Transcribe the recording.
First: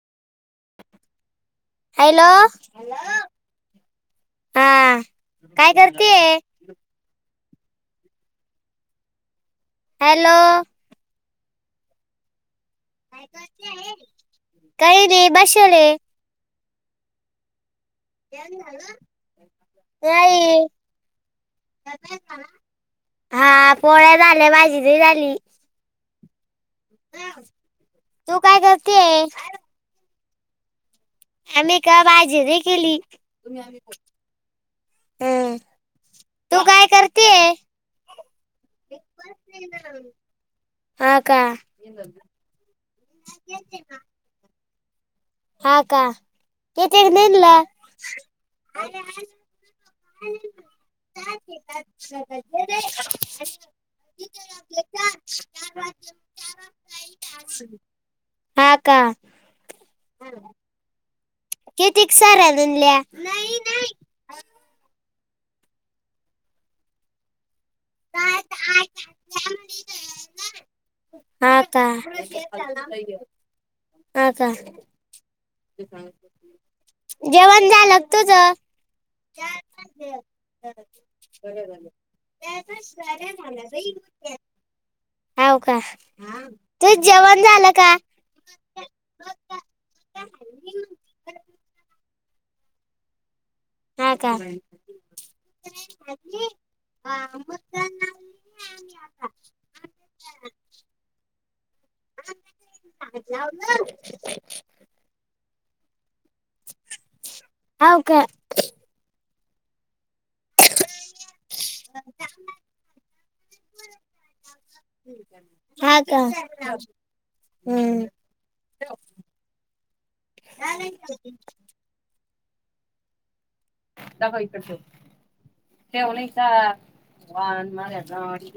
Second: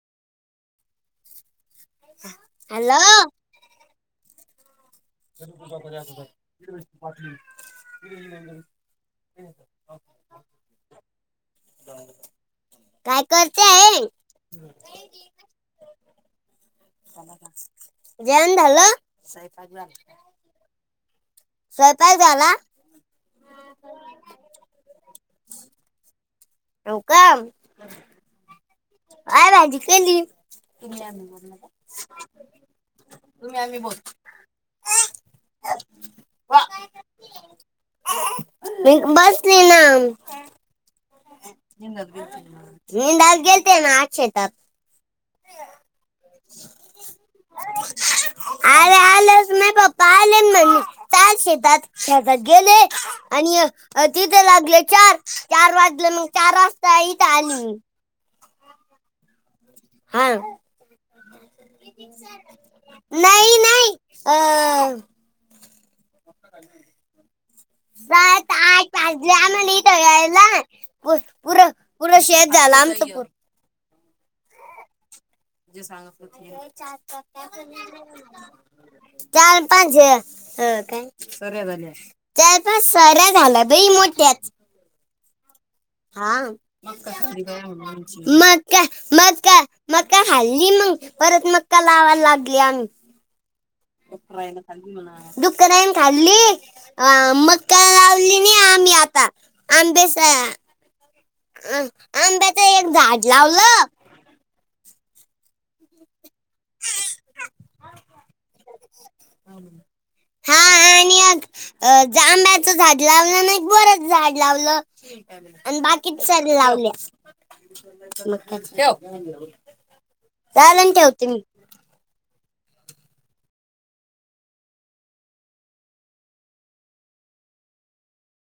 Hello hello हा. काय करतेय [unintelligible] हॅलो. काय करते आहे? बसेले. जेवन झालं? नाही स्वयंपाक झाला हा पोळ्या झाल्या भाजी ते झाली. हो का तू काय कर काय भाजी केली? आमी का भाजी नाई केली. हं. ये. वा तू काय करतेय ईक बसली ना. हा का निंदात गेलते ना आज शेतात. हा का कितीनं निघलं? अरे [unintelligible] त्या शेतात धग गेले आणि तिथे लागले चार चार वाज मग चार वाजता इथं आली मी. हा का. हा. कितीक साराधूनल्या नाही नाही. अ. जात आत पाच जा म्हणली दळायला. हां का, पुरं हां का. [unintelligible] जेवण झालं का तुझं चार पाच हे. सऱ्या झाल्या असतील? जवळपास सऱ्या झाल्या बाई मोठ्याच. हाव का. हा, तुझं जेवण झालं का मग का मग का मग का हाल्ली मग परत मग का लावायला लागली आम्ही. हा का डुकराईन खाल्ली म्हणावं. डुकराईनी खाल्ली, अ मग काय लावली नाही आम्ही आता. आंबेस आ अ आंब्याचं एक झाड लावलं. हाव का. हा आणि त्यात जांभळाचं झाड लावलं नाही, बोराचं झाड लावलं. आणि हा का बाकीच सग लावल्या. हम्म ठेव. मग काय? [inaudible] त्या बाईकडचं. [inaudible]